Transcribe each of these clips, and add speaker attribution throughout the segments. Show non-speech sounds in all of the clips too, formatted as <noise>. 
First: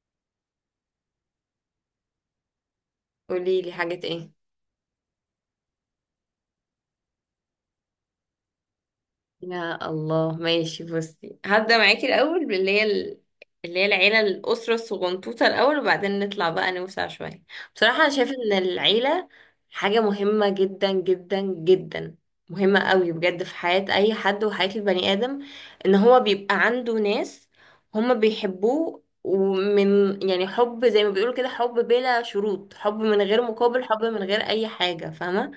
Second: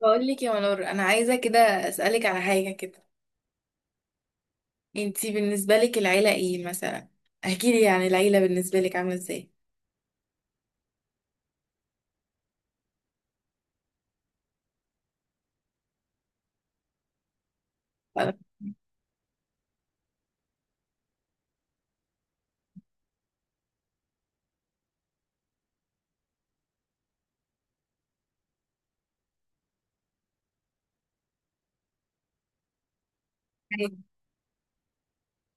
Speaker 1: بقول لك يا منور انا عايزه كده، اسالك على حاجه كده.
Speaker 2: قولي لي حاجات ايه؟
Speaker 1: انتي بالنسبه لك العيله ايه مثلا؟ احكي لي يعني العيله بالنسبه لك عامله ازاي؟
Speaker 2: يا الله، ماشي. بصي، هبدأ معاكي الأول اللي هي العيلة، الأسرة الصغنطوطة الأول، وبعدين نطلع بقى نوسع شوية. بصراحة أنا شايفة
Speaker 1: طب.
Speaker 2: إن العيلة حاجة مهمة جدا جدا جدا، مهمة قوي بجد في حياة أي حد وحياة البني آدم. إن هو بيبقى عنده ناس هما بيحبوه، يعني حب زي ما بيقولوا كده، حب بلا شروط، حب من غير مقابل،
Speaker 1: حقيقة،
Speaker 2: حب من غير أي حاجة. فاهمة؟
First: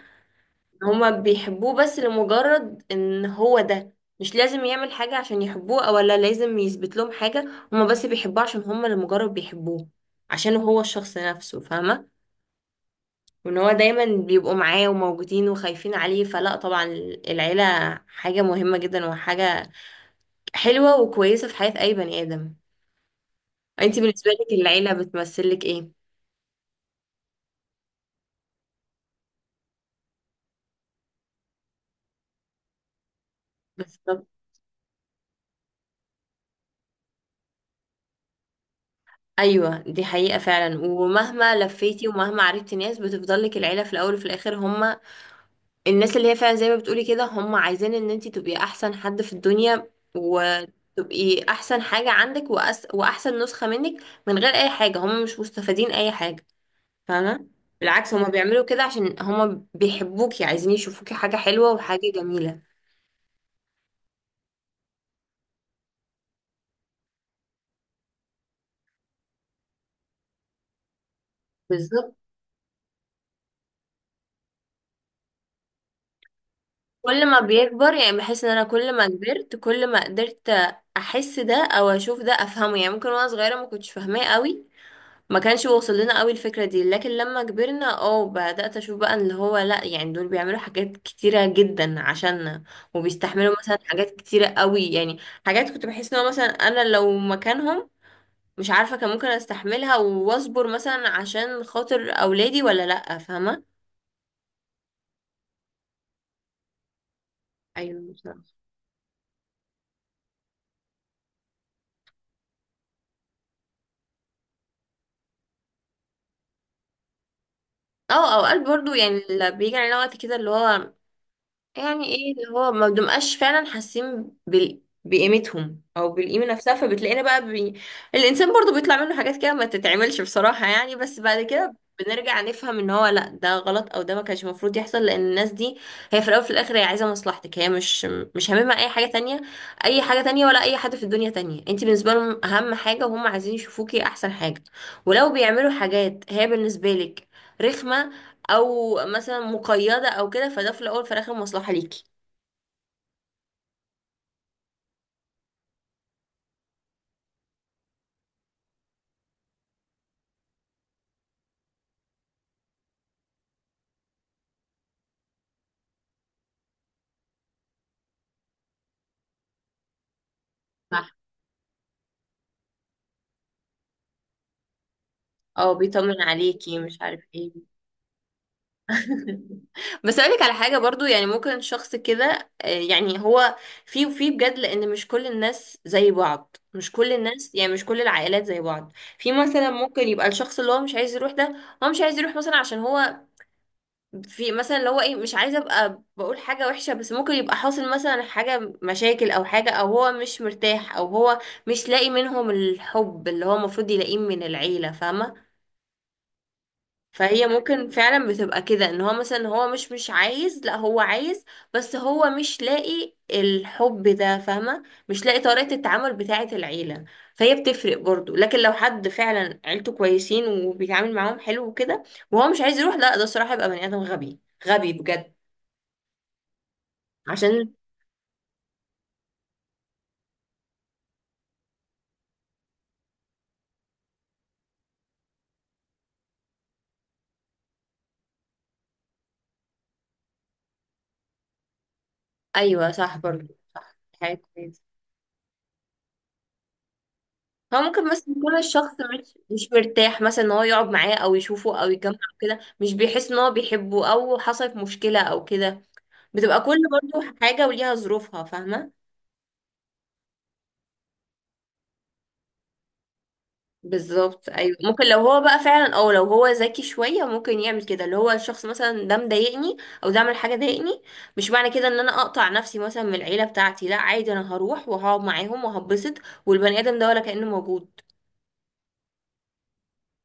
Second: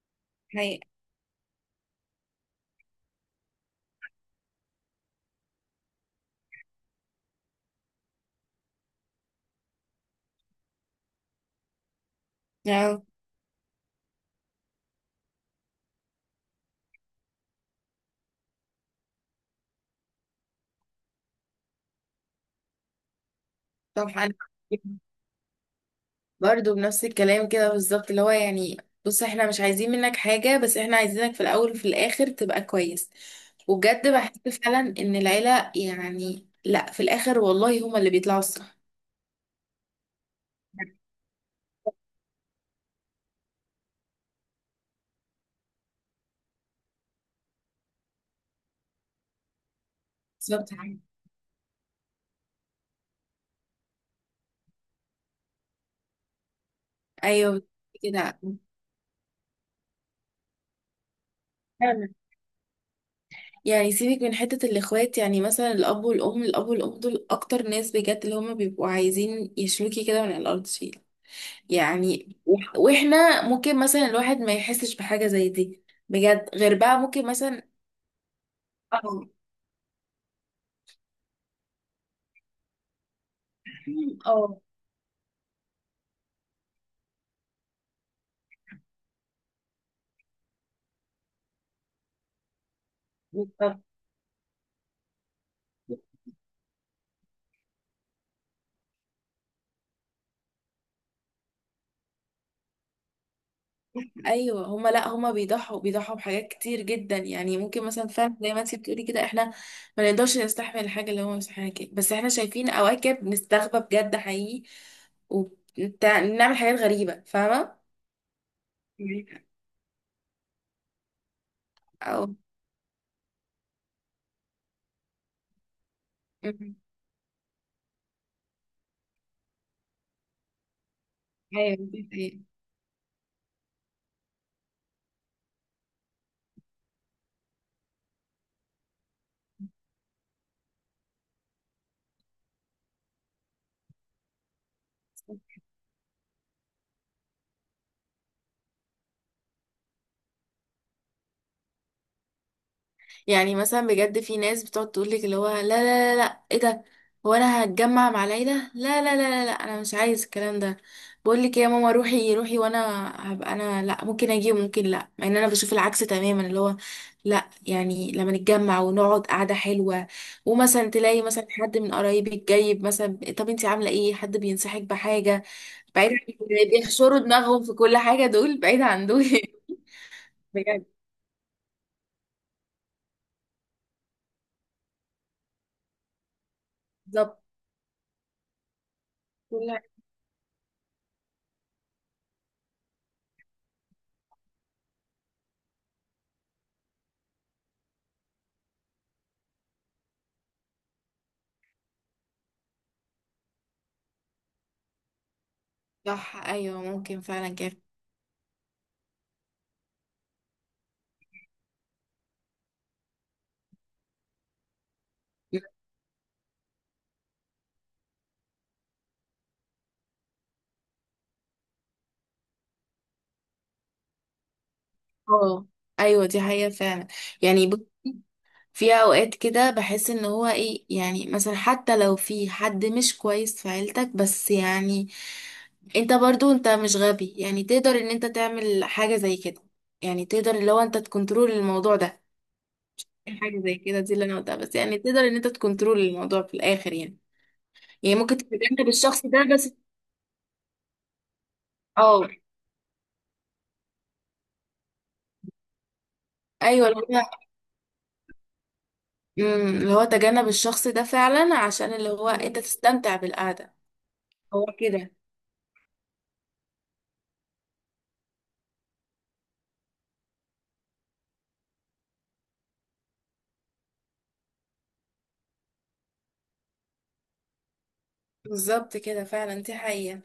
Speaker 1: حقيقة.
Speaker 2: هما بيحبوه بس لمجرد ان هو ده. مش لازم يعمل حاجة عشان يحبوه، او لا لازم يثبت لهم حاجة. هما بس بيحبوه عشان هما، لمجرد بيحبوه عشان هو الشخص نفسه. فاهمة؟
Speaker 1: آه،
Speaker 2: وان هو دايما بيبقوا معاه وموجودين وخايفين عليه. فلا، طبعا العيلة حاجة مهمة جدا، وحاجة حلوة وكويسة في حياة اي بني ادم. انتي
Speaker 1: طب انا
Speaker 2: بالنسبة لك العيلة بتمثلك ايه؟
Speaker 1: برضو بنفس الكلام كده بالظبط اللي هو يعني بص احنا مش عايزين منك حاجه، بس احنا عايزينك في الاول وفي الاخر تبقى كويس. وبجد
Speaker 2: بالظبط.
Speaker 1: بحس فعلا ان العيله يعني لا، في الاخر والله هما اللي بيطلعوا الصح.
Speaker 2: ايوه، دي حقيقة فعلا. ومهما لفيتي ومهما عرفتي ناس، بتفضل لك العيلة في الاول وفي الاخر. هما الناس اللي هي فعلا زي ما بتقولي كده، هم عايزين ان انتي تبقي احسن حد في الدنيا،
Speaker 1: بالظبط.
Speaker 2: وتبقي احسن حاجة عندك، واحسن نسخة منك، من غير اي حاجة. هم مش مستفادين اي حاجة. فاهمة؟
Speaker 1: ايوه
Speaker 2: بالعكس، هم
Speaker 1: كده.
Speaker 2: بيعملوا كده عشان هم بيحبوكي، عايزين يشوفوكي حاجة حلوة وحاجة جميلة.
Speaker 1: يعني سيبك من حتة الإخوات، يعني مثلا الأب والأم، الأب والأم دول أكتر ناس بجد اللي هما بيبقوا عايزين يشلوكي كده من الأرض شيء.
Speaker 2: بالظبط.
Speaker 1: يعني وإحنا ممكن مثلا الواحد ما يحسش بحاجة زي دي، بجد، غير بقى
Speaker 2: كل
Speaker 1: ممكن
Speaker 2: ما
Speaker 1: مثلا.
Speaker 2: بيكبر يعني، بحس ان انا كل ما
Speaker 1: اه.
Speaker 2: كبرت، كل ما قدرت احس ده او اشوف ده افهمه. يعني ممكن وانا صغيرة ما كنتش فاهماه
Speaker 1: اه
Speaker 2: قوي، ما كانش واصل لنا قوي الفكرة دي. لكن لما كبرنا، اه بدأت اشوف بقى اللي هو لا، يعني دول بيعملوا حاجات كتيرة جدا عشاننا، وبيستحملوا مثلا
Speaker 1: بالظبط.
Speaker 2: حاجات كتيرة قوي يعني. حاجات كنت بحس ان هو مثلا انا لو مكانهم، مش عارفة كان ممكن استحملها واصبر مثلا عشان خاطر اولادي ولا لا. فاهمة؟
Speaker 1: ايوه هما لا، هما بيضحوا بحاجات كتير جدا، يعني ممكن مثلا
Speaker 2: ايوه،
Speaker 1: فعلا
Speaker 2: بصراحة.
Speaker 1: زي ما انت بتقولي كده احنا ما نقدرش نستحمل الحاجه اللي هما مستحملها كده، بس احنا شايفين اواكب نستغبى بجد حقيقي، وبنعمل حاجات غريبه، فاهمه؟
Speaker 2: اه، اوقات برضو يعني اللي بيجي علينا وقت كده اللي هو، يعني
Speaker 1: او
Speaker 2: ايه، اللي هو ما بنبقاش فعلا حاسين بقيمتهم او بالقيمه نفسها،
Speaker 1: مم.
Speaker 2: فبتلاقينا بقى الانسان برضو بيطلع منه حاجات كده ما تتعملش بصراحه يعني. بس بعد كده
Speaker 1: ايوه دي حقيقة.
Speaker 2: بنرجع نفهم ان هو لا، ده غلط او ده ما كانش المفروض يحصل. لان الناس دي هي في الاول وفي الاخر هي عايزه مصلحتك. هي مش هاممها اي حاجه تانية، اي حاجه تانية ولا اي حد في الدنيا تانية. انت بالنسبه لهم اهم حاجه، وهم عايزين يشوفوكي احسن حاجه. ولو بيعملوا حاجات هي بالنسبه لك رخمه، او مثلا مقيده او كده، فده في الاول في الاخر مصلحه ليكي.
Speaker 1: يعني مثلا بجد في ناس بتقعد تقول لك اللي هو لا لا لا لا ايه ده، هو انا هتجمع مع العيله؟ لا لا لا لا، لا انا مش عايز الكلام ده. بقول لك إيه يا ماما روحي روحي، وانا هبقى انا لا، ممكن اجي وممكن لا، مع ان انا بشوف العكس تماما اللي هو لا، يعني لما نتجمع ونقعد قعده حلوه، ومثلا
Speaker 2: صح.
Speaker 1: تلاقي مثلا حد من قرايبك جايب مثلا، طب انت عامله ايه، حد بينصحك بحاجه،
Speaker 2: اه،
Speaker 1: بعيد عن
Speaker 2: بيطمن
Speaker 1: اللي
Speaker 2: عليكي، مش
Speaker 1: بيحشروا
Speaker 2: عارف ايه.
Speaker 1: دماغهم في كل حاجه، دول بعيد عن دول <laughs>
Speaker 2: <laughs> بس اقولك على حاجه
Speaker 1: بجد.
Speaker 2: برضو يعني. ممكن شخص كده، يعني هو في بجد. لان مش كل الناس زي بعض، مش كل
Speaker 1: بالظبط.
Speaker 2: الناس يعني، مش كل العائلات زي بعض. في مثلا
Speaker 1: كل حاجة.
Speaker 2: ممكن يبقى الشخص اللي هو مش عايز يروح ده. هو مش عايز يروح مثلا عشان هو، في مثلا اللي هو ايه، مش عايزه ابقى بقول حاجه وحشه، بس ممكن يبقى حاصل مثلا حاجه، مشاكل او حاجه، او هو مش مرتاح، او هو مش لاقي منهم الحب اللي هو المفروض يلاقيه من العيله. فاهمه؟
Speaker 1: صح، ايوه ممكن
Speaker 2: فهي
Speaker 1: فعلا كده.
Speaker 2: ممكن فعلا بتبقى كده ان هو مثلا هو مش عايز، لا هو عايز، بس هو مش لاقي الحب ده. فاهمه؟ مش لاقي طريقه التعامل بتاعه العيله. فهي بتفرق برضو. لكن لو حد فعلا عيلته كويسين وبيتعامل معاهم حلو وكده، وهو مش عايز يروح، لا ده الصراحه يبقى بني ادم غبي. غبي بجد.
Speaker 1: اه. ايوه دي حقيقة فعلا. يعني
Speaker 2: عشان.
Speaker 1: ب- في اوقات كده بحس ان هو ايه، يعني مثلا حتى لو في حد مش كويس في عيلتك، بس يعني انت برضو انت مش غبي يعني، تقدر ان انت تعمل حاجة زي كده، يعني تقدر اللي هو انت تكنترول الموضوع ده،
Speaker 2: ايوه صح برضه.
Speaker 1: حاجة زي
Speaker 2: صح،
Speaker 1: كده دي اللي انا
Speaker 2: حاجه
Speaker 1: قلتها، بس
Speaker 2: كويسه.
Speaker 1: يعني تقدر ان انت تكنترول الموضوع في الاخر يعني.
Speaker 2: هو ممكن
Speaker 1: يعني
Speaker 2: مثلا
Speaker 1: ممكن
Speaker 2: يكون
Speaker 1: تتجنب
Speaker 2: الشخص
Speaker 1: الشخص
Speaker 2: مش
Speaker 1: ده
Speaker 2: مش
Speaker 1: بس.
Speaker 2: مرتاح مثلا ان هو يقعد معاه او يشوفه او يجمعه
Speaker 1: اه.
Speaker 2: كده، مش بيحس ان هو بيحبه، او حصلت مشكله او كده. بتبقى كل
Speaker 1: ايوه.
Speaker 2: برضه حاجه وليها ظروفها. فاهمه؟
Speaker 1: مم، اللي هو تجنب الشخص ده فعلا عشان اللي هو انت تستمتع بالقعدة.
Speaker 2: بالظبط.
Speaker 1: هو
Speaker 2: ايوه، ممكن
Speaker 1: كده.
Speaker 2: لو هو بقى فعلا، او لو هو ذكي شويه ممكن يعمل كده. اللي هو الشخص مثلا ده مضايقني، او ده عمل حاجه ضايقني، مش معنى كده ان انا اقطع نفسي مثلا من العيله بتاعتي. لا، عادي انا هروح وهقعد معاهم وهبسط، والبني ادم ده ولا كانه موجود.
Speaker 1: بالظبط كده فعلا دي حقيقة.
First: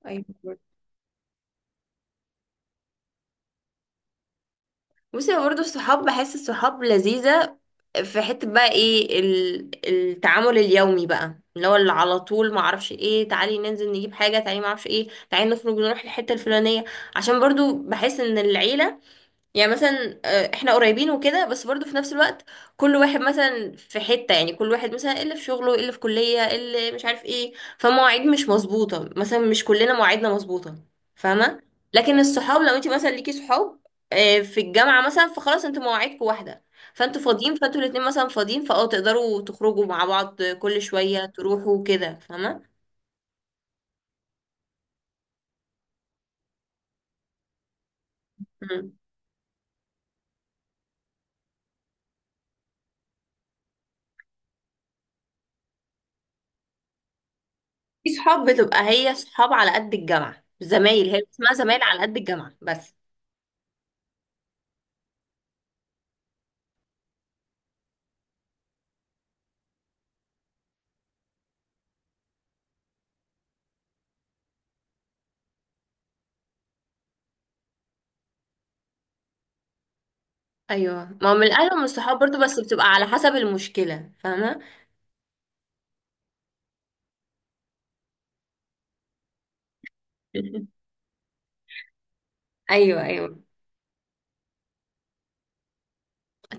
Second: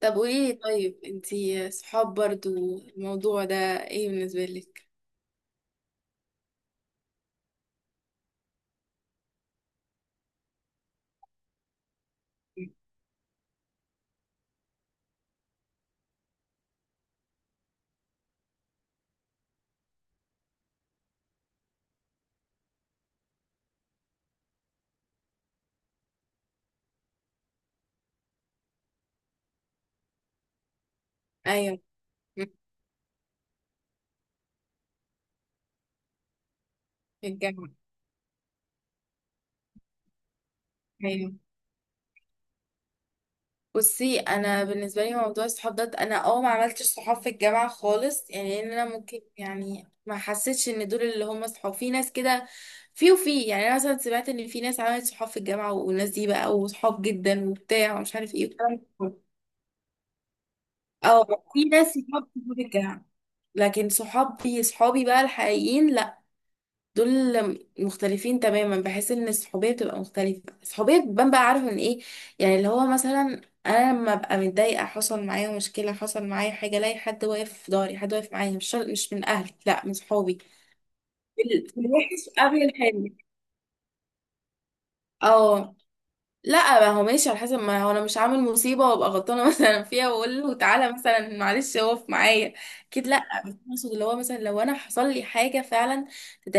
Speaker 1: طب
Speaker 2: ايوه.
Speaker 1: وايه، طيب انتي صحاب برضو الموضوع ده ايه بالنسبة لك؟
Speaker 2: بصي، هو برضه الصحاب، بحس الصحاب لذيذة في حتة بقى. ايه التعامل اليومي بقى اللي هو، اللي على طول ما
Speaker 1: مم.
Speaker 2: اعرفش ايه، تعالي ننزل نجيب حاجة، تعالي ما اعرفش ايه، تعالي نخرج نروح الحتة الفلانية. عشان برضه بحس ان العيلة يعني، مثلا احنا قريبين وكده، بس برضو في نفس الوقت كل واحد مثلا في حتة، يعني كل واحد مثلا اللي في شغله، اللي في كلية، اللي مش عارف ايه. فمواعيد مش مظبوطة مثلا، مش كلنا مواعيدنا مظبوطة. فاهمة؟
Speaker 1: ايوه.
Speaker 2: لكن
Speaker 1: مم،
Speaker 2: الصحاب لو انت مثلا ليكي صحاب، في الجامعة مثلا، فخلاص انتوا مواعيدكم واحدة، فانتوا
Speaker 1: في
Speaker 2: فاضيين،
Speaker 1: الجامعة.
Speaker 2: فانتوا الاتنين مثلا فاضيين، فاه تقدروا تخرجوا مع بعض كل شوية
Speaker 1: ايوه.
Speaker 2: تروحوا كده. فاهمة؟
Speaker 1: بصي انا بالنسبه لي موضوع الصحاب ده انا اه ما عملتش صحاب في الجامعه خالص، يعني ان انا
Speaker 2: مم.
Speaker 1: ممكن يعني ما حسيتش ان دول اللي هم صحاب، في ناس كده في يعني انا مثلا سمعت ان في ناس عملت صحاب في الجامعه والناس دي بقى وصحاب جدا وبتاع
Speaker 2: في
Speaker 1: ومش عارف ايه
Speaker 2: صحاب
Speaker 1: والكلام
Speaker 2: بتبقى هي
Speaker 1: ده.
Speaker 2: صحاب على قد الجامعة، زمايل هي
Speaker 1: اه
Speaker 2: اسمها،
Speaker 1: في
Speaker 2: زمايل
Speaker 1: ناس
Speaker 2: على قد
Speaker 1: صحاب
Speaker 2: الجامعة
Speaker 1: في
Speaker 2: بس.
Speaker 1: الجامعه، لكن صحابي صحابي بقى الحقيقيين لا، دول مختلفين تماما، بحيث ان الصحوبيه بتبقى مختلفه، الصحوبيه بتبان بقى، عارف من ايه؟ يعني اللي هو مثلا انا لما ابقى متضايقه، حصل معايا مشكله، حصل معايا حاجه، الاقي حد واقف في ظهري، حد واقف معايا، مش من اهلي، لا من صحابي.
Speaker 2: ايوه، ما هو من الاهل
Speaker 1: في
Speaker 2: ومن الصحاب
Speaker 1: الوحش
Speaker 2: برضو، بس
Speaker 1: قبل
Speaker 2: بتبقى على
Speaker 1: الحلو.
Speaker 2: حسب المشكله. فاهمه؟
Speaker 1: اه. لا، ما هو ماشي على حسب، ما هو انا مش عامل مصيبه وابقى غلطانه <laughs> مثلا فيها واقول له
Speaker 2: <laughs>
Speaker 1: تعالى مثلا معلش اقف معايا،
Speaker 2: ايوه
Speaker 1: اكيد لا،
Speaker 2: ايوه.
Speaker 1: بس اقصد اللي هو مثلا لو انا حصل لي حاجه فعلا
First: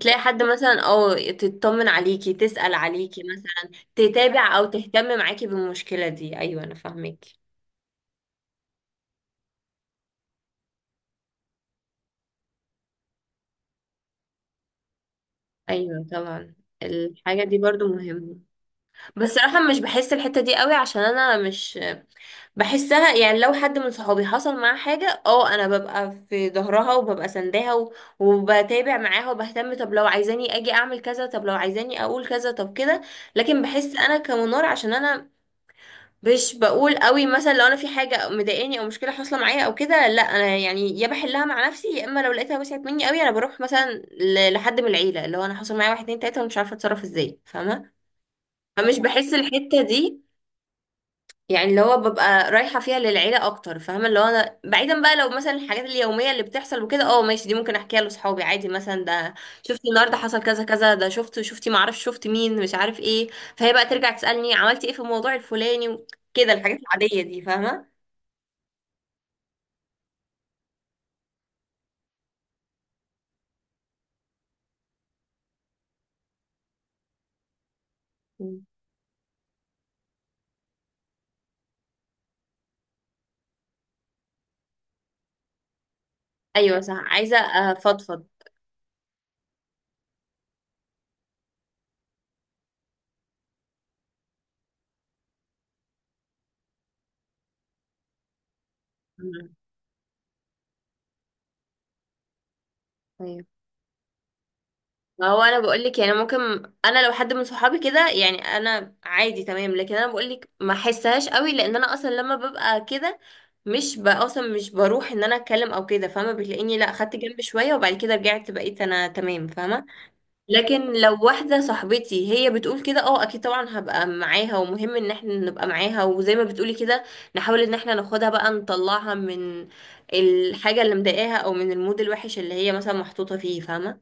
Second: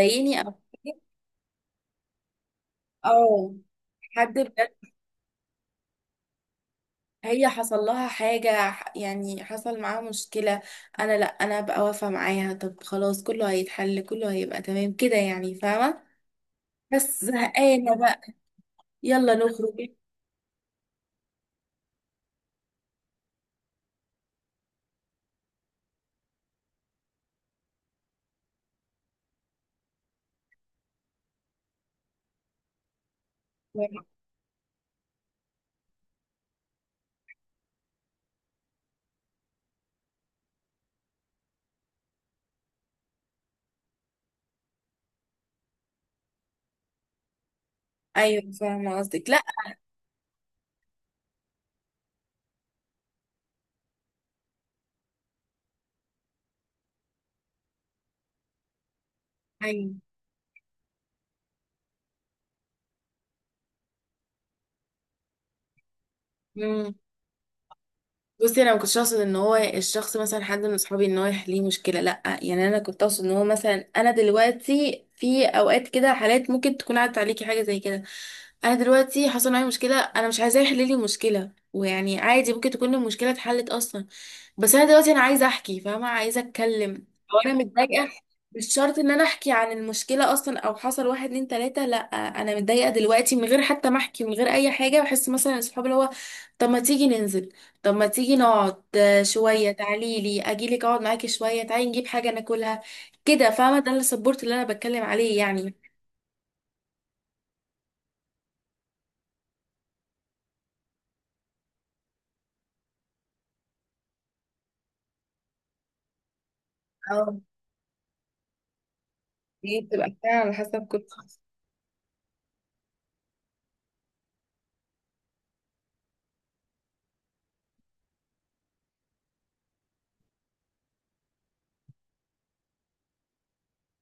Speaker 2: تلاقي حد
Speaker 1: او.
Speaker 2: مثلا او تطمن عليكي، تسأل عليكي
Speaker 1: اه.
Speaker 2: مثلا،
Speaker 1: حد
Speaker 2: تتابع او
Speaker 1: بجد.
Speaker 2: تهتم معاكي بالمشكله دي. ايوه، انا فاهمك.
Speaker 1: هي حصل لها حاجة، يعني حصل معاها مشكلة، انا لا، انا بقى واقفة معاها، طب خلاص كله هيتحل، كله هيبقى تمام كده يعني، فاهمة؟
Speaker 2: ايوه طبعا.
Speaker 1: بس
Speaker 2: الحاجه دي برضو
Speaker 1: زهقانة بقى،
Speaker 2: مهمه. بس
Speaker 1: يلا
Speaker 2: صراحه مش
Speaker 1: نخرج
Speaker 2: بحس الحته دي قوي، عشان انا مش بحسها. يعني لو حد من صحابي حصل معاه حاجة، اه انا ببقى في ظهرها وببقى سنداها، وبتابع معاها وبهتم. طب لو عايزاني اجي اعمل كذا، طب لو عايزاني اقول كذا، طب كده. لكن بحس
Speaker 1: <laughs>
Speaker 2: انا كمنار عشان انا مش بقول قوي مثلا. لو انا في حاجة مضايقاني او مشكلة حاصلة معايا او كده، لا انا يعني يا بحلها مع نفسي، يا اما لو لقيتها وسعت مني قوي انا بروح مثلا لحد من العيلة، اللي هو انا حصل معايا واحد اتنين تلاتة ومش عارفة اتصرف ازاي. فاهمة؟
Speaker 1: ايوه فاهمة
Speaker 2: فمش
Speaker 1: قصدك،
Speaker 2: بحس
Speaker 1: لا.
Speaker 2: الحتة دي يعني، اللي هو ببقى رايحة فيها للعيلة أكتر. فاهمة؟ اللي هو أنا بعيدا بقى، لو مثلا الحاجات اليومية اللي بتحصل وكده، اه ماشي دي ممكن أحكيها لأصحابي عادي مثلا. ده شفتي
Speaker 1: ايوه.
Speaker 2: النهاردة حصل كذا كذا، ده شفتي معرفش شفت مين مش عارف ايه. فهي بقى ترجع تسألني عملتي ايه في الموضوع الفلاني وكده، الحاجات
Speaker 1: مم.
Speaker 2: العادية دي. فاهمة؟
Speaker 1: بصي انا ما كنتش اقصد ان هو الشخص مثلا حد من اصحابي ان هو يحليه مشكله لا، يعني انا كنت اقصد ان هو مثلا انا دلوقتي في اوقات كده حالات ممكن تكون عدت عليكي حاجه زي كده،
Speaker 2: مم.
Speaker 1: انا دلوقتي حصل معايا مشكله، انا مش عايزاه يحل لي المشكله ويعني، عادي ممكن تكون المشكله اتحلت اصلا، بس انا دلوقتي انا عايزه احكي، فاهمه؟ عايزه
Speaker 2: أيوة صح،
Speaker 1: اتكلم،
Speaker 2: عايزة
Speaker 1: او انا متضايقه،
Speaker 2: أفضفض.
Speaker 1: مش شرط ان انا احكي عن المشكله اصلا، او حصل واحد اتنين تلاته، لا انا متضايقه دلوقتي من غير حتى ما احكي، من غير اي حاجه، بحس مثلا اصحابي اللي هو طب ما تيجي ننزل، طب ما تيجي نقعد، آه،
Speaker 2: مم.
Speaker 1: شوية تعالي لي أجيلك أقعد معاكي شوية، تعالي نجيب حاجة ناكلها،
Speaker 2: أيوة.
Speaker 1: كده، فاهمة؟ ده السبورت اللي أنا بتكلم
Speaker 2: ما
Speaker 1: عليه
Speaker 2: هو انا
Speaker 1: يعني.
Speaker 2: بقول لك يعني ممكن، انا لو حد من صحابي كده يعني انا عادي تمام. لكن انا بقول لك ما احسهاش قوي، لان انا اصلا لما ببقى كده مش ب- اصلا مش بروح ان انا اتكلم او كده. فاهمه؟ بتلاقيني لا، خدت جنب
Speaker 1: اه.
Speaker 2: شويه، وبعد كده رجعت بقيت انا تمام.
Speaker 1: دي
Speaker 2: فاهمه؟
Speaker 1: بتبقى فعلا على حسب
Speaker 2: لكن
Speaker 1: كل
Speaker 2: لو
Speaker 1: شخص.
Speaker 2: واحده صاحبتي هي بتقول كده، اه اكيد طبعا هبقى معاها، ومهم ان احنا نبقى معاها. وزي ما بتقولي كده نحاول ان احنا ناخدها بقى نطلعها من الحاجه اللي مضايقاها، او من المود الوحش اللي هي مثلا محطوطه فيه. فاهمه؟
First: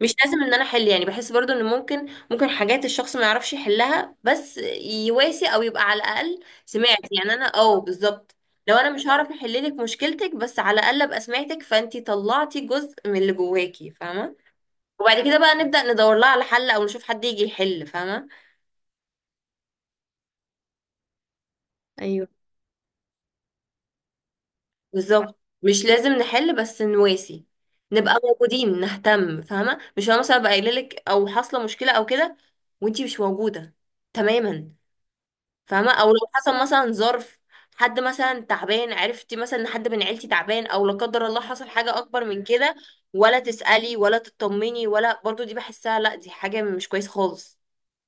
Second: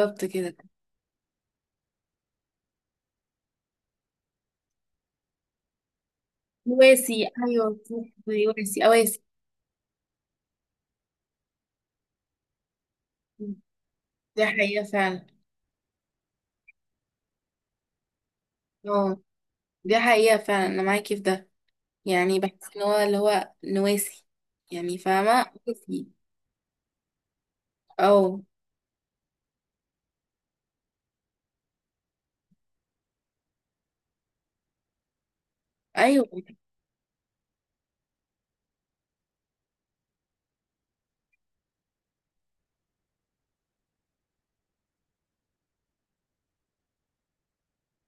Speaker 2: مش لازم ان
Speaker 1: كده.
Speaker 2: انا احل. يعني بحس برضو ان ممكن، حاجات الشخص ما يعرفش يحلها، بس يواسي، او يبقى على الاقل سمعت.
Speaker 1: واسي،
Speaker 2: يعني انا اه
Speaker 1: أيوة صح،
Speaker 2: بالظبط. لو
Speaker 1: واسي
Speaker 2: انا مش
Speaker 1: أواسي.
Speaker 2: هعرف احل لك مشكلتك، بس على الاقل ابقى سمعتك، فانتي طلعتي جزء من اللي جواكي. فاهمه؟
Speaker 1: دي حقيقة
Speaker 2: وبعد
Speaker 1: فعلا.
Speaker 2: كده بقى نبدا ندور لها على حل، او نشوف حد يجي يحل. فاهمه؟
Speaker 1: اه دي حقيقة فعلا، أنا معاكي في ده.
Speaker 2: ايوه.
Speaker 1: يعني بحس إن هو اللي هو نواسي، يعني
Speaker 2: بالظبط،
Speaker 1: فاهمة،
Speaker 2: مش
Speaker 1: واسي.
Speaker 2: لازم نحل، بس نواسي، نبقى
Speaker 1: اه.
Speaker 2: موجودين نهتم. فاهمه؟ مش انا مثلا ابقى قايله لك او حاصله مشكله او كده وانتي مش موجوده تماما. فاهمة؟ او لو
Speaker 1: أيوة.
Speaker 2: حصل مثلا ظرف، حد مثلا تعبان، عرفتي مثلا ان حد من عيلتي تعبان، او لا قدر الله حصل حاجة اكبر من كده، ولا تسألي ولا تطمني ولا، برضو دي بحسها لا، دي حاجة مش كويس خالص.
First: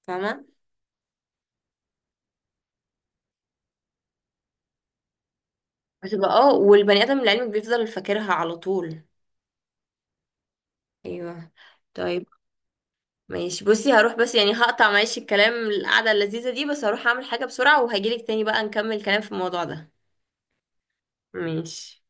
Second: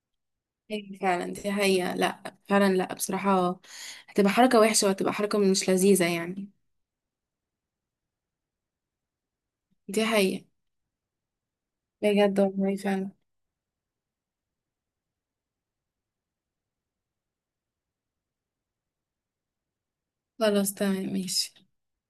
Speaker 2: فاهمة؟
Speaker 1: أيوة فعلا دي حقيقة، لا فعلا لا بصراحة، هتبقى حركة وحشة، وهتبقى حركة مش لذيذة
Speaker 2: بتبقى
Speaker 1: يعني.
Speaker 2: اه، والبني ادم لعلمك بيفضل فاكرها على طول.
Speaker 1: دي حقيقة.
Speaker 2: ايوه. طيب.
Speaker 1: بجد والله فعلا.
Speaker 2: ماشي، بصي هروح بس. يعني هقطع معلش الكلام، القعدة اللذيذة دي، بس هروح اعمل حاجة بسرعة وهجيلك تاني بقى نكمل كلام في الموضوع ده.
Speaker 1: خلاص تمام ماشي.
Speaker 2: ماشي.